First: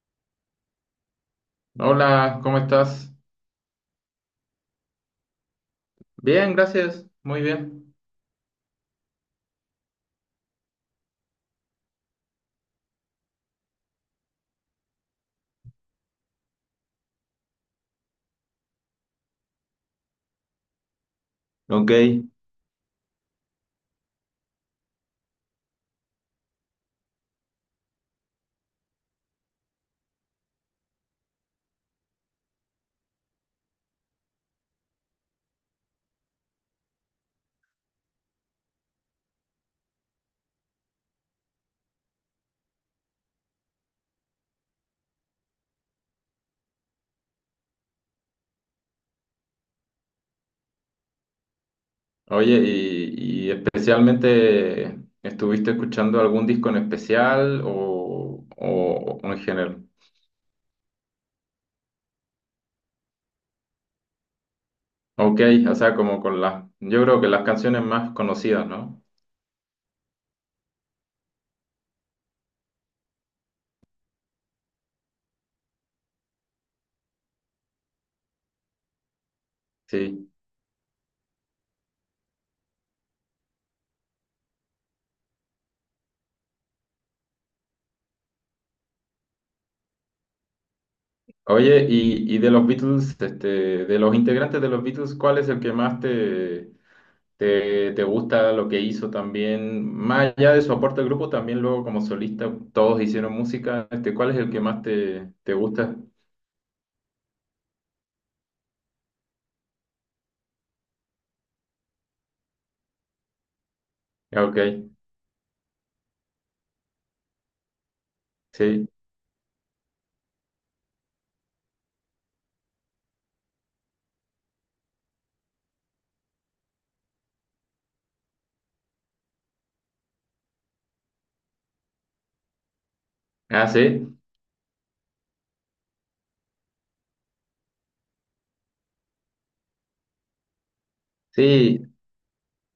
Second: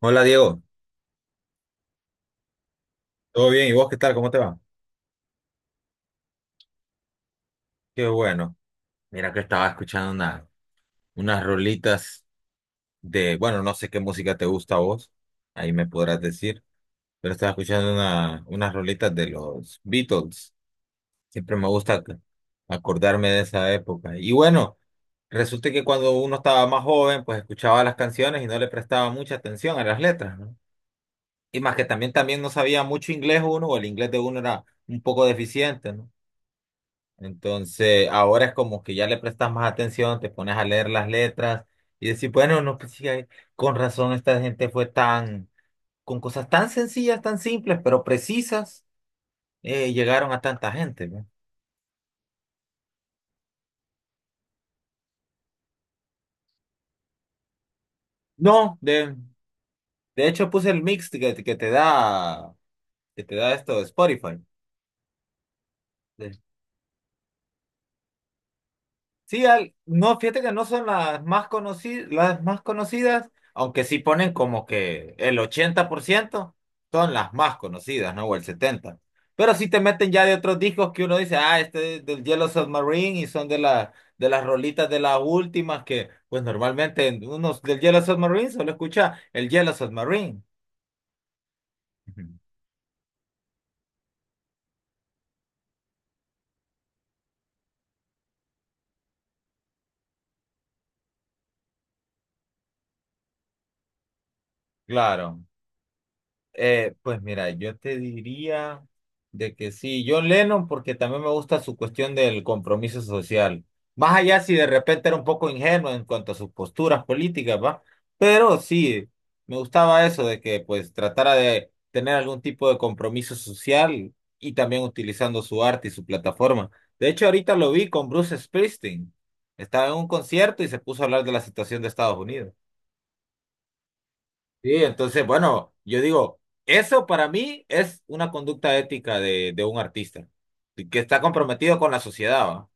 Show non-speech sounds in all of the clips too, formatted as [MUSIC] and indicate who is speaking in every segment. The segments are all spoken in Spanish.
Speaker 1: Hola Diego,
Speaker 2: Hola, ¿cómo estás?
Speaker 1: ¿todo bien? ¿Y vos qué tal? ¿Cómo te va?
Speaker 2: Bien, gracias, muy bien.
Speaker 1: Qué bueno. Mira que estaba escuchando unas rolitas bueno, no sé qué música te gusta a vos, ahí me podrás decir, pero estaba escuchando unas rolitas de los Beatles. Siempre me
Speaker 2: Ok.
Speaker 1: gusta acordarme de esa época. Y bueno, resulta que cuando uno estaba más joven, pues escuchaba las canciones y no le prestaba mucha atención a las letras, ¿no? Y más que también no sabía mucho inglés uno, o el inglés de uno era un poco deficiente, ¿no? Entonces, ahora es como que ya le prestas más atención, te pones a leer las letras y decir, bueno, no, pues sí, con razón esta gente fue tan, con cosas tan sencillas, tan simples, pero precisas, llegaron a tanta gente, ¿no?
Speaker 2: Oye, y especialmente, ¿estuviste escuchando algún disco en especial o,
Speaker 1: No,
Speaker 2: o- o en general?
Speaker 1: de hecho puse el mix que te da esto de Spotify.
Speaker 2: Ok, o sea, como con yo creo que las canciones más conocidas, ¿no?
Speaker 1: Sí, no, fíjate que no son las más conocidas, aunque sí ponen como que el 80% son las más conocidas, ¿no? O el 70%. Pero sí te meten ya
Speaker 2: Sí.
Speaker 1: de otros discos que uno dice, ah, este es del Yellow Submarine y son de las rolitas de las últimas que, pues normalmente en unos del Yellow Submarine solo escucha el Yellow Submarine.
Speaker 2: Oye,
Speaker 1: Ujú.
Speaker 2: y de los Beatles, este, de los integrantes de los Beatles, ¿cuál es el que más te? ¿Te, te gusta lo que hizo también? Más allá de su aporte al grupo, también luego como solista todos hicieron música. Este, ¿cuál es el que más te,
Speaker 1: Claro.
Speaker 2: te gusta?
Speaker 1: Pues mira, yo te diría de que sí, John Lennon, porque también me gusta su cuestión del compromiso social. Más allá
Speaker 2: Ah,
Speaker 1: si
Speaker 2: ok,
Speaker 1: de repente era un poco ingenuo en cuanto a sus posturas políticas, ¿va? Pero
Speaker 2: sí.
Speaker 1: sí, me gustaba eso de que pues tratara de tener algún tipo de compromiso social y también utilizando su arte y su plataforma. De hecho, ahorita lo vi con Bruce Springsteen. Estaba en un concierto y se puso a hablar de la situación de Estados Unidos.
Speaker 2: Ah, sí.
Speaker 1: Sí, entonces, bueno, yo digo, eso para mí es una conducta ética de un artista, que está comprometido
Speaker 2: Sí,
Speaker 1: con la sociedad, ¿va?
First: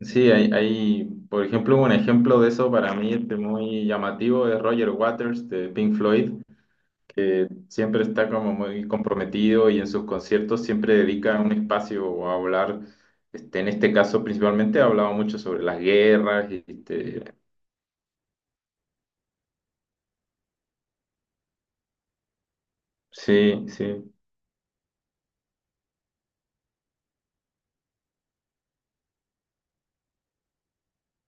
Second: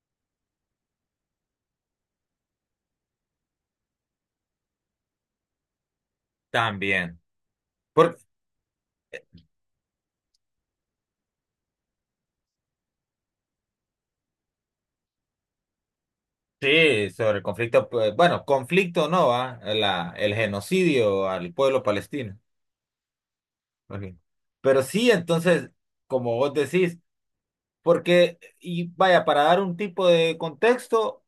Speaker 2: sí, por ejemplo, un ejemplo de eso para mí este, muy llamativo es Roger Waters de Pink Floyd,
Speaker 1: También.
Speaker 2: que siempre
Speaker 1: Por-
Speaker 2: está como muy comprometido y en sus conciertos siempre dedica un espacio a hablar. Este, en este caso, principalmente, ha hablado mucho sobre las guerras.
Speaker 1: sí,
Speaker 2: Este,
Speaker 1: sobre el conflicto, pues, bueno, conflicto no, ¿va? El genocidio al pueblo palestino.
Speaker 2: sí,
Speaker 1: Ok.
Speaker 2: sí.
Speaker 1: Pero sí, entonces, como vos decís, porque, y vaya, para dar un tipo de contexto,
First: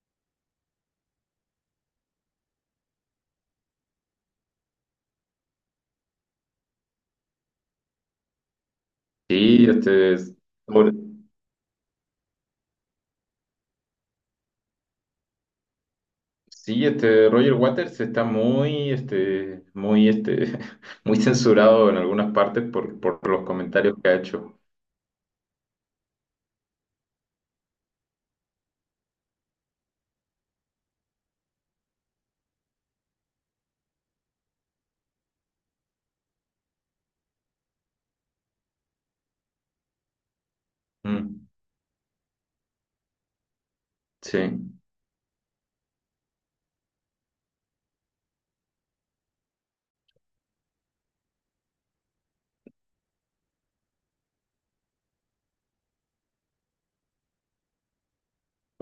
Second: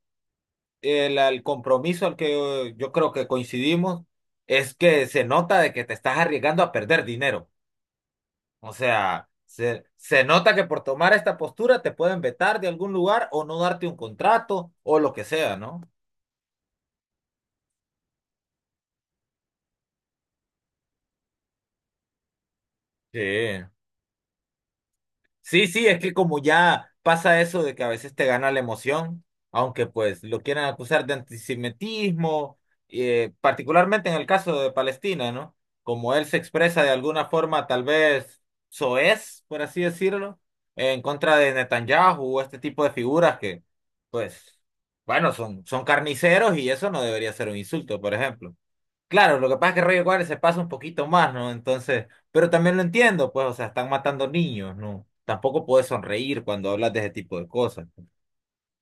Speaker 1: el compromiso al que yo creo que coincidimos es que se nota de que te estás arriesgando a perder dinero. O sea,
Speaker 2: Sí,
Speaker 1: se,
Speaker 2: este,
Speaker 1: se nota que por
Speaker 2: sobre-
Speaker 1: tomar esta postura te pueden vetar de algún lugar o no darte un contrato o lo que sea, ¿no?
Speaker 2: sí, este, Roger Waters está muy, este, [LAUGHS] muy censurado en algunas partes
Speaker 1: Sí.
Speaker 2: por los comentarios que ha hecho.
Speaker 1: Sí, sí, es que como ya pasa eso de que a veces te gana la emoción, aunque pues lo quieran acusar de antisemitismo, particularmente en el caso de Palestina, ¿no? Como él se expresa de alguna forma tal vez soez, por así decirlo, en contra
Speaker 2: Mm,
Speaker 1: de Netanyahu o este tipo de figuras que, pues,
Speaker 2: sí.
Speaker 1: bueno, son carniceros y eso no debería ser un insulto, por ejemplo. Claro, lo que pasa es que Rayo Cuadra se pasa un poquito más, ¿no? Entonces, pero también lo entiendo, pues, o sea, están matando niños, ¿no? Tampoco puedes sonreír cuando hablas de ese tipo de cosas.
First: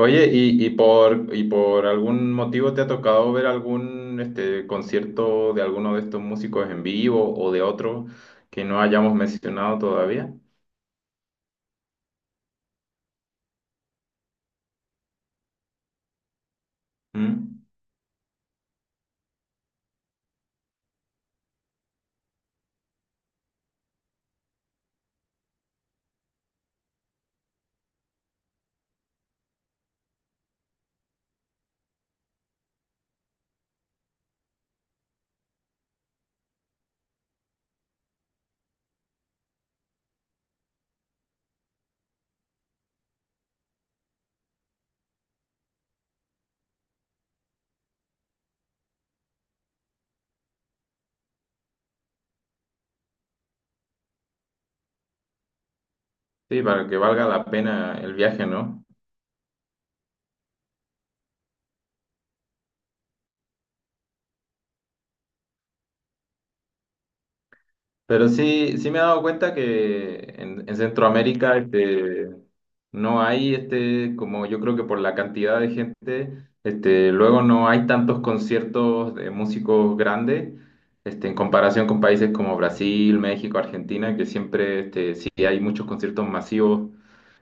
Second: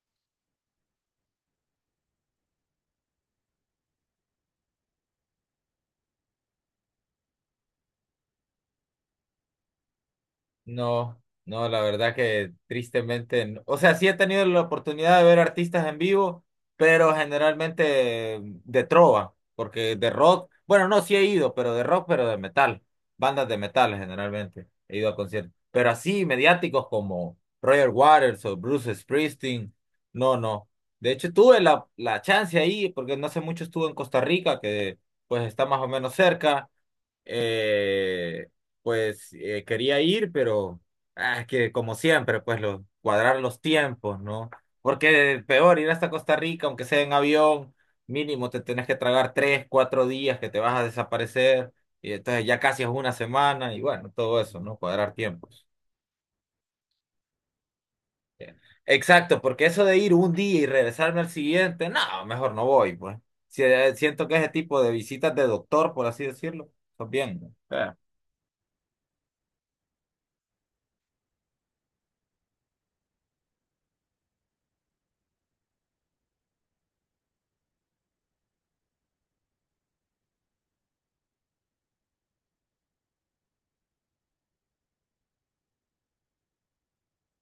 Speaker 2: Oye, y por algún motivo te ha tocado ver algún, este, concierto de alguno de estos músicos en vivo o de otro que no hayamos mencionado todavía?
Speaker 1: No, no, la verdad que tristemente, no. O sea, sí he tenido la oportunidad de ver artistas en vivo, pero
Speaker 2: Mm,
Speaker 1: generalmente de trova, porque de rock, bueno, no, sí he ido, pero de rock, pero de metal, bandas de metal generalmente, he ido a conciertos, pero así mediáticos como Roger Waters o Bruce Springsteen, no, no. De hecho, tuve la chance ahí, porque no hace mucho estuve en Costa Rica, que pues está más o menos cerca, eh, pues quería ir, pero que como siempre, pues cuadrar los tiempos, ¿no? Porque peor ir hasta Costa Rica, aunque sea en avión, mínimo te tenés que tragar tres, cuatro días que te vas a desaparecer, y entonces ya casi es una semana, y bueno, todo eso, ¿no? Cuadrar tiempos.
Speaker 2: sí, para que valga la pena el viaje, ¿no?
Speaker 1: Exacto, porque eso de ir un día y regresarme al siguiente, no, mejor no voy, pues. Siento que ese tipo de visitas de doctor, por así decirlo, está bien, ¿no?
Speaker 2: Pero sí, sí me he dado cuenta que en Centroamérica este, no hay, este, como yo creo que por la cantidad de gente, este, luego no hay tantos conciertos de músicos grandes, este, en comparación con países como Brasil, México, Argentina, que siempre este, sí hay muchos conciertos masivos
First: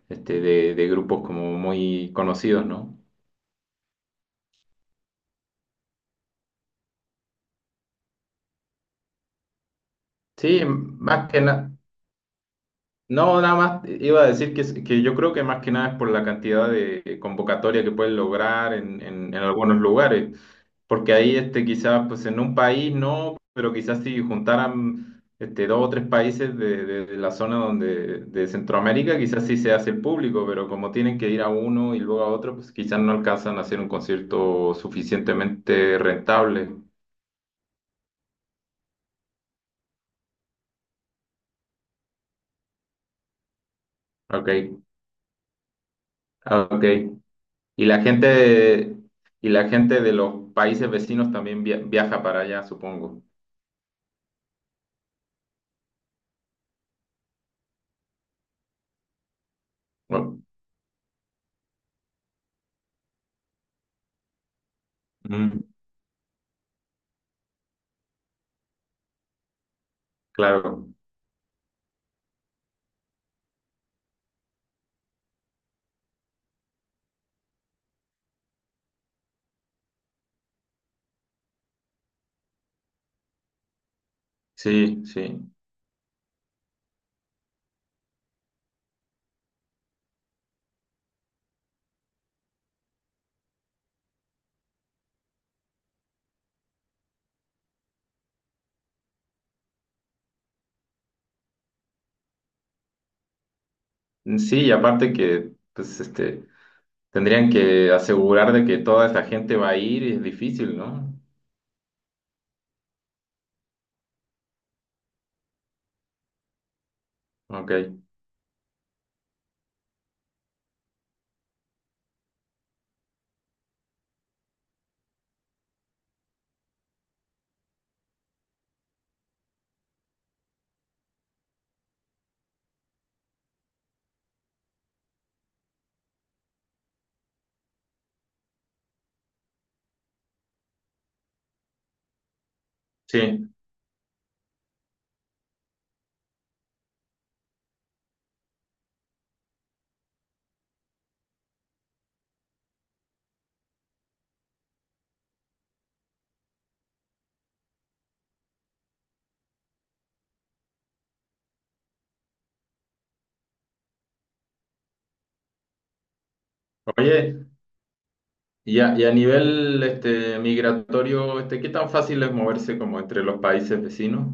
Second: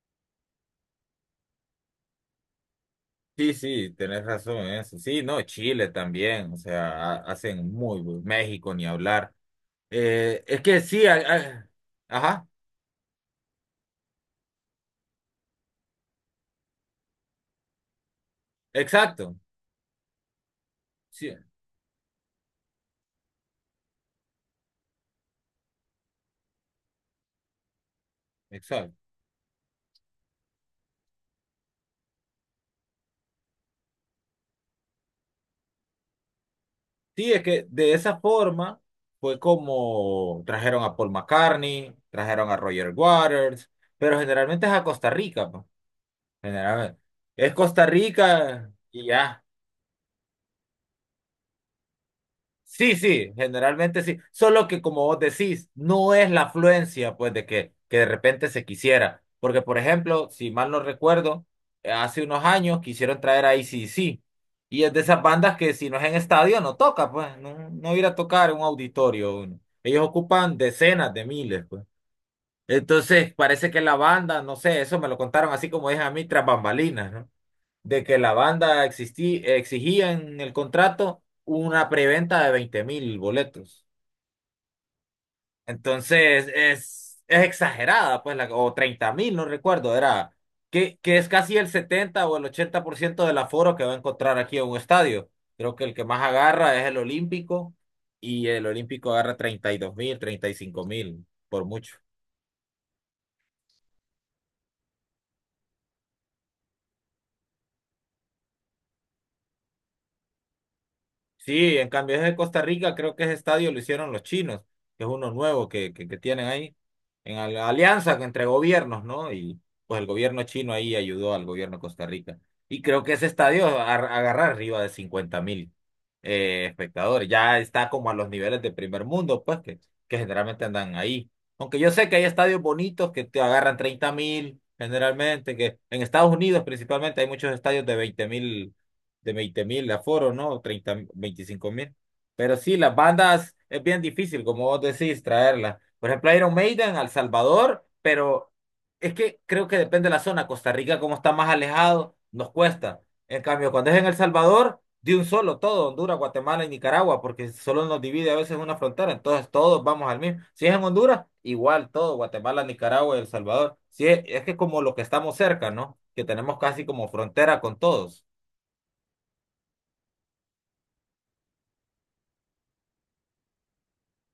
Speaker 2: este, de grupos como muy conocidos, ¿no?
Speaker 1: Sí, sí, tenés razón en eso. Sí, no, Chile también, o sea, hacen muy buen México ni hablar. Es
Speaker 2: Sí,
Speaker 1: que sí,
Speaker 2: más que nada.
Speaker 1: ajá,
Speaker 2: No, nada más iba a decir que, que yo creo que más que nada es por la cantidad de convocatoria que pueden lograr en
Speaker 1: exacto,
Speaker 2: algunos lugares, porque
Speaker 1: sí,
Speaker 2: ahí este, quizás pues en un país no, pero quizás si juntaran este, dos o tres países de la zona donde, de
Speaker 1: exacto.
Speaker 2: Centroamérica, quizás sí se hace público, pero como tienen que ir a uno y luego a otro, pues quizás no alcanzan a hacer un concierto suficientemente rentable.
Speaker 1: Sí, es que de esa forma fue como trajeron a Paul McCartney, trajeron a Roger Waters, pero
Speaker 2: Ok,
Speaker 1: generalmente es a Costa Rica, pues,
Speaker 2: ok.
Speaker 1: generalmente. Es Costa
Speaker 2: Y la
Speaker 1: Rica
Speaker 2: gente,
Speaker 1: y ya.
Speaker 2: y la gente de los países vecinos también viaja para allá,
Speaker 1: Sí,
Speaker 2: supongo.
Speaker 1: sí, generalmente sí. Solo que como vos decís, no es la afluencia, pues, de que, de repente se quisiera. Porque, por ejemplo,
Speaker 2: Bueno,
Speaker 1: si mal no recuerdo, hace unos años quisieron traer a ac Y es de esas bandas
Speaker 2: mm,
Speaker 1: que si no es en estadio no toca, pues, no, no ir a tocar en un auditorio. Uno. Ellos ocupan
Speaker 2: claro,
Speaker 1: decenas de miles, pues. Entonces, parece que la banda, no sé, eso me lo contaron así como dije a mí tras bambalinas, ¿no? De que la banda exigía en el contrato una preventa de 20.000 boletos.
Speaker 2: sí, sí.
Speaker 1: Entonces es exagerada, pues, o 30.000, no recuerdo, era que es casi el 70 o el 80% del aforo que va a encontrar aquí en un estadio. Creo que el que más agarra es el Olímpico y el Olímpico agarra 32.000, 35.000, por mucho.
Speaker 2: Mm, sí, y aparte que, pues, este, tendrían que asegurar de que toda esa gente va a ir y es difícil, ¿no?
Speaker 1: Sí, en cambio es de Costa Rica, creo que ese estadio lo hicieron los chinos, que es uno nuevo que tienen ahí, en
Speaker 2: Ok,
Speaker 1: alianza entre gobiernos, ¿no? Y pues el gobierno chino ahí ayudó al gobierno de Costa Rica. Y creo que ese estadio agarra arriba de 50.000 espectadores, ya está como a los niveles de primer mundo, pues que generalmente andan ahí. Aunque yo sé que hay estadios bonitos que te agarran 30.000 generalmente, que en Estados Unidos principalmente hay muchos estadios de veinte mil aforo, ¿no? Treinta 25 mil. Pero sí, las
Speaker 2: sí.
Speaker 1: bandas es bien difícil, como vos decís, traerlas. Por ejemplo, Iron Maiden al Salvador, pero es que creo que depende de la zona. Costa Rica, como está más alejado, nos cuesta. En cambio, cuando es en El Salvador, de un solo todo, Honduras, Guatemala y Nicaragua, porque solo nos divide a veces una frontera, entonces todos vamos al mismo. Si es en Honduras, igual todo, Guatemala, Nicaragua y El Salvador. Si es, es que como lo que estamos cerca, ¿no? Que tenemos casi como
Speaker 2: Oye,
Speaker 1: frontera con todos.
Speaker 2: y a nivel, este, migratorio, este, ¿qué tan fácil es moverse como entre los países vecinos?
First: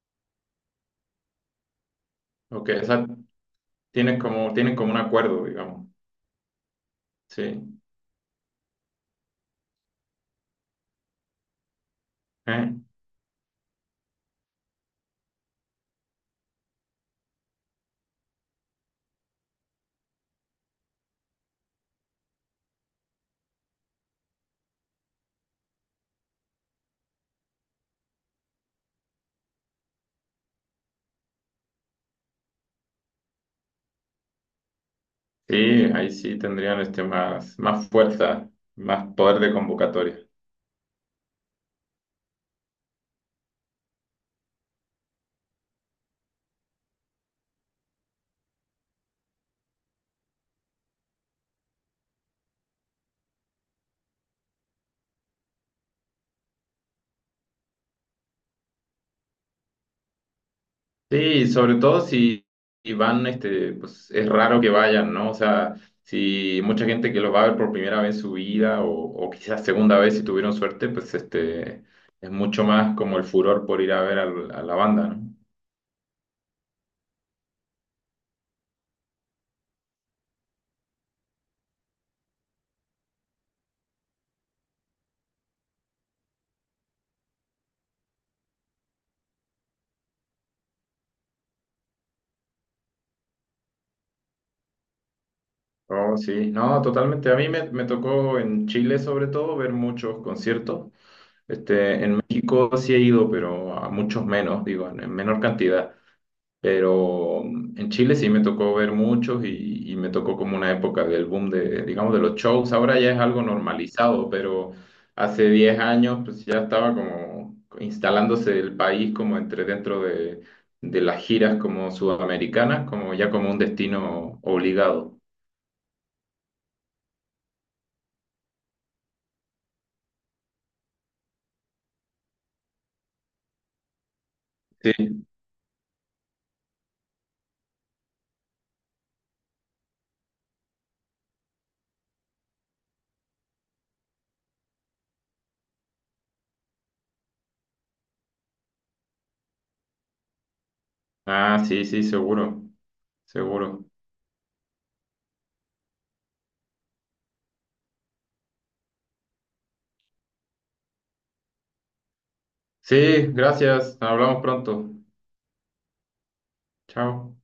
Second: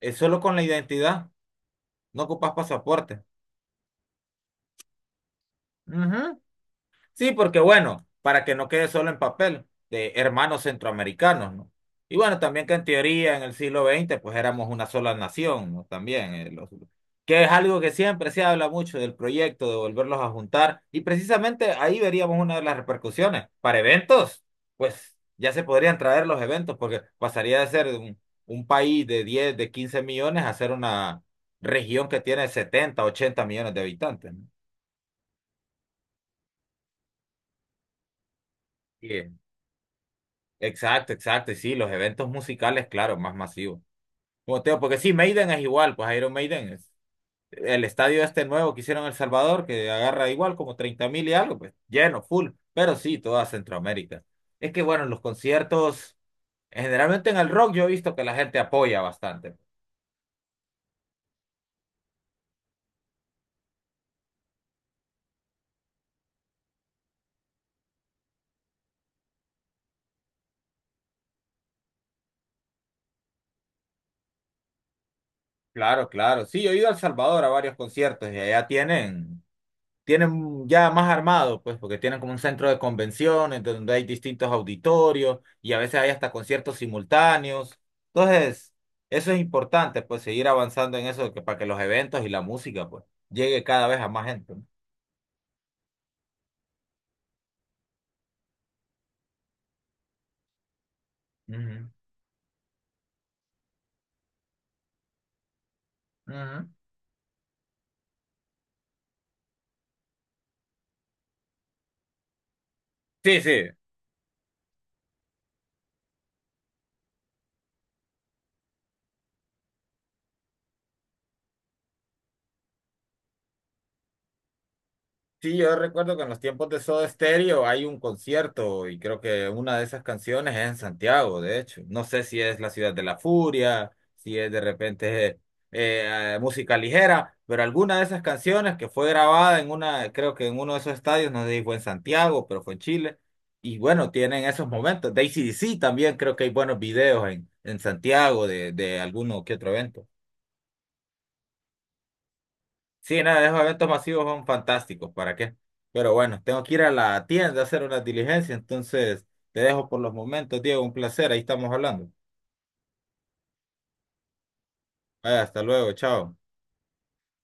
Speaker 1: Es solo con la identidad. No ocupas
Speaker 2: Ok, o sea,
Speaker 1: pasaporte.
Speaker 2: tienen como un acuerdo, digamos.
Speaker 1: Ujú. Sí, porque
Speaker 2: Sí.
Speaker 1: bueno, para que no quede solo en papel, de hermanos centroamericanos, ¿no? Y bueno, también que
Speaker 2: ¿Eh?
Speaker 1: en teoría en el siglo XX, pues éramos una sola nación, ¿no? También, que es algo que siempre se habla mucho del proyecto de volverlos a juntar y precisamente ahí veríamos una de las repercusiones. Para eventos, pues ya se podrían traer los eventos porque pasaría de ser un país de 10, de 15 millones a ser una región que tiene 70, 80 millones de habitantes,
Speaker 2: Sí, ahí sí tendrían este más, más fuerza, más
Speaker 1: ¿no?
Speaker 2: poder de convocatoria.
Speaker 1: Exacto, exacto, y sí, los eventos musicales, claro, más masivos. Como te digo, porque sí, Maiden es igual, pues Iron Maiden es el estadio este nuevo que hicieron en El Salvador, que agarra igual como 30.000 y algo, pues lleno, full, pero sí, toda Centroamérica. Es que bueno, los conciertos, generalmente en el rock yo he visto que la gente apoya bastante.
Speaker 2: Sí, y sobre todo si van, este, pues es raro que vayan, ¿no? O sea, si mucha gente que los va a ver por primera vez en su vida o quizás segunda vez si tuvieron suerte, pues este es mucho más como el furor por ir a ver a la banda, ¿no?
Speaker 1: Claro, claro, sí, yo he ido a El Salvador a varios conciertos y allá tienen ya más armado, pues, porque tienen como un centro de convenciones donde hay distintos auditorios y a veces hay hasta conciertos simultáneos. Entonces, eso es importante, pues, seguir avanzando en eso de que, para que los eventos y la música, pues, llegue cada vez a más gente, ¿no?
Speaker 2: Oh, sí, no, totalmente. A mí me tocó en Chile sobre todo ver muchos conciertos.
Speaker 1: Ujú,
Speaker 2: Este, en México sí he ido, pero a muchos menos, digo, en menor cantidad.
Speaker 1: ujú.
Speaker 2: Pero mm, en Chile sí me tocó ver muchos y me tocó como una época del boom de, digamos, de los shows. Ahora ya es
Speaker 1: Sí,
Speaker 2: algo
Speaker 1: sí.
Speaker 2: normalizado, pero hace 10 años pues ya estaba como instalándose el país como entre dentro de las giras como sudamericanas, como ya como un destino obligado.
Speaker 1: Sí, yo recuerdo que en los tiempos de Soda Stereo hay un concierto y creo que una de esas canciones es en Santiago, de hecho. No sé si es la ciudad de la furia, si es de repente,
Speaker 2: Sí.
Speaker 1: música ligera, pero alguna de esas canciones que fue grabada en una, creo que en uno de esos estadios, no sé si fue en Santiago, pero fue en Chile. Y bueno, tienen esos momentos. De ac también creo que hay buenos videos en Santiago de alguno que otro evento.
Speaker 2: Ah, sí, sí, seguro,
Speaker 1: Sí, nada, esos
Speaker 2: seguro.
Speaker 1: eventos masivos son fantásticos, ¿para qué? Pero bueno, tengo que ir a la tienda a hacer una diligencia, entonces te dejo por los momentos, Diego, un placer, ahí estamos hablando.
Speaker 2: Sí, gracias. Hablamos pronto.
Speaker 1: Vaya, hasta luego, chao.
Speaker 2: Chao.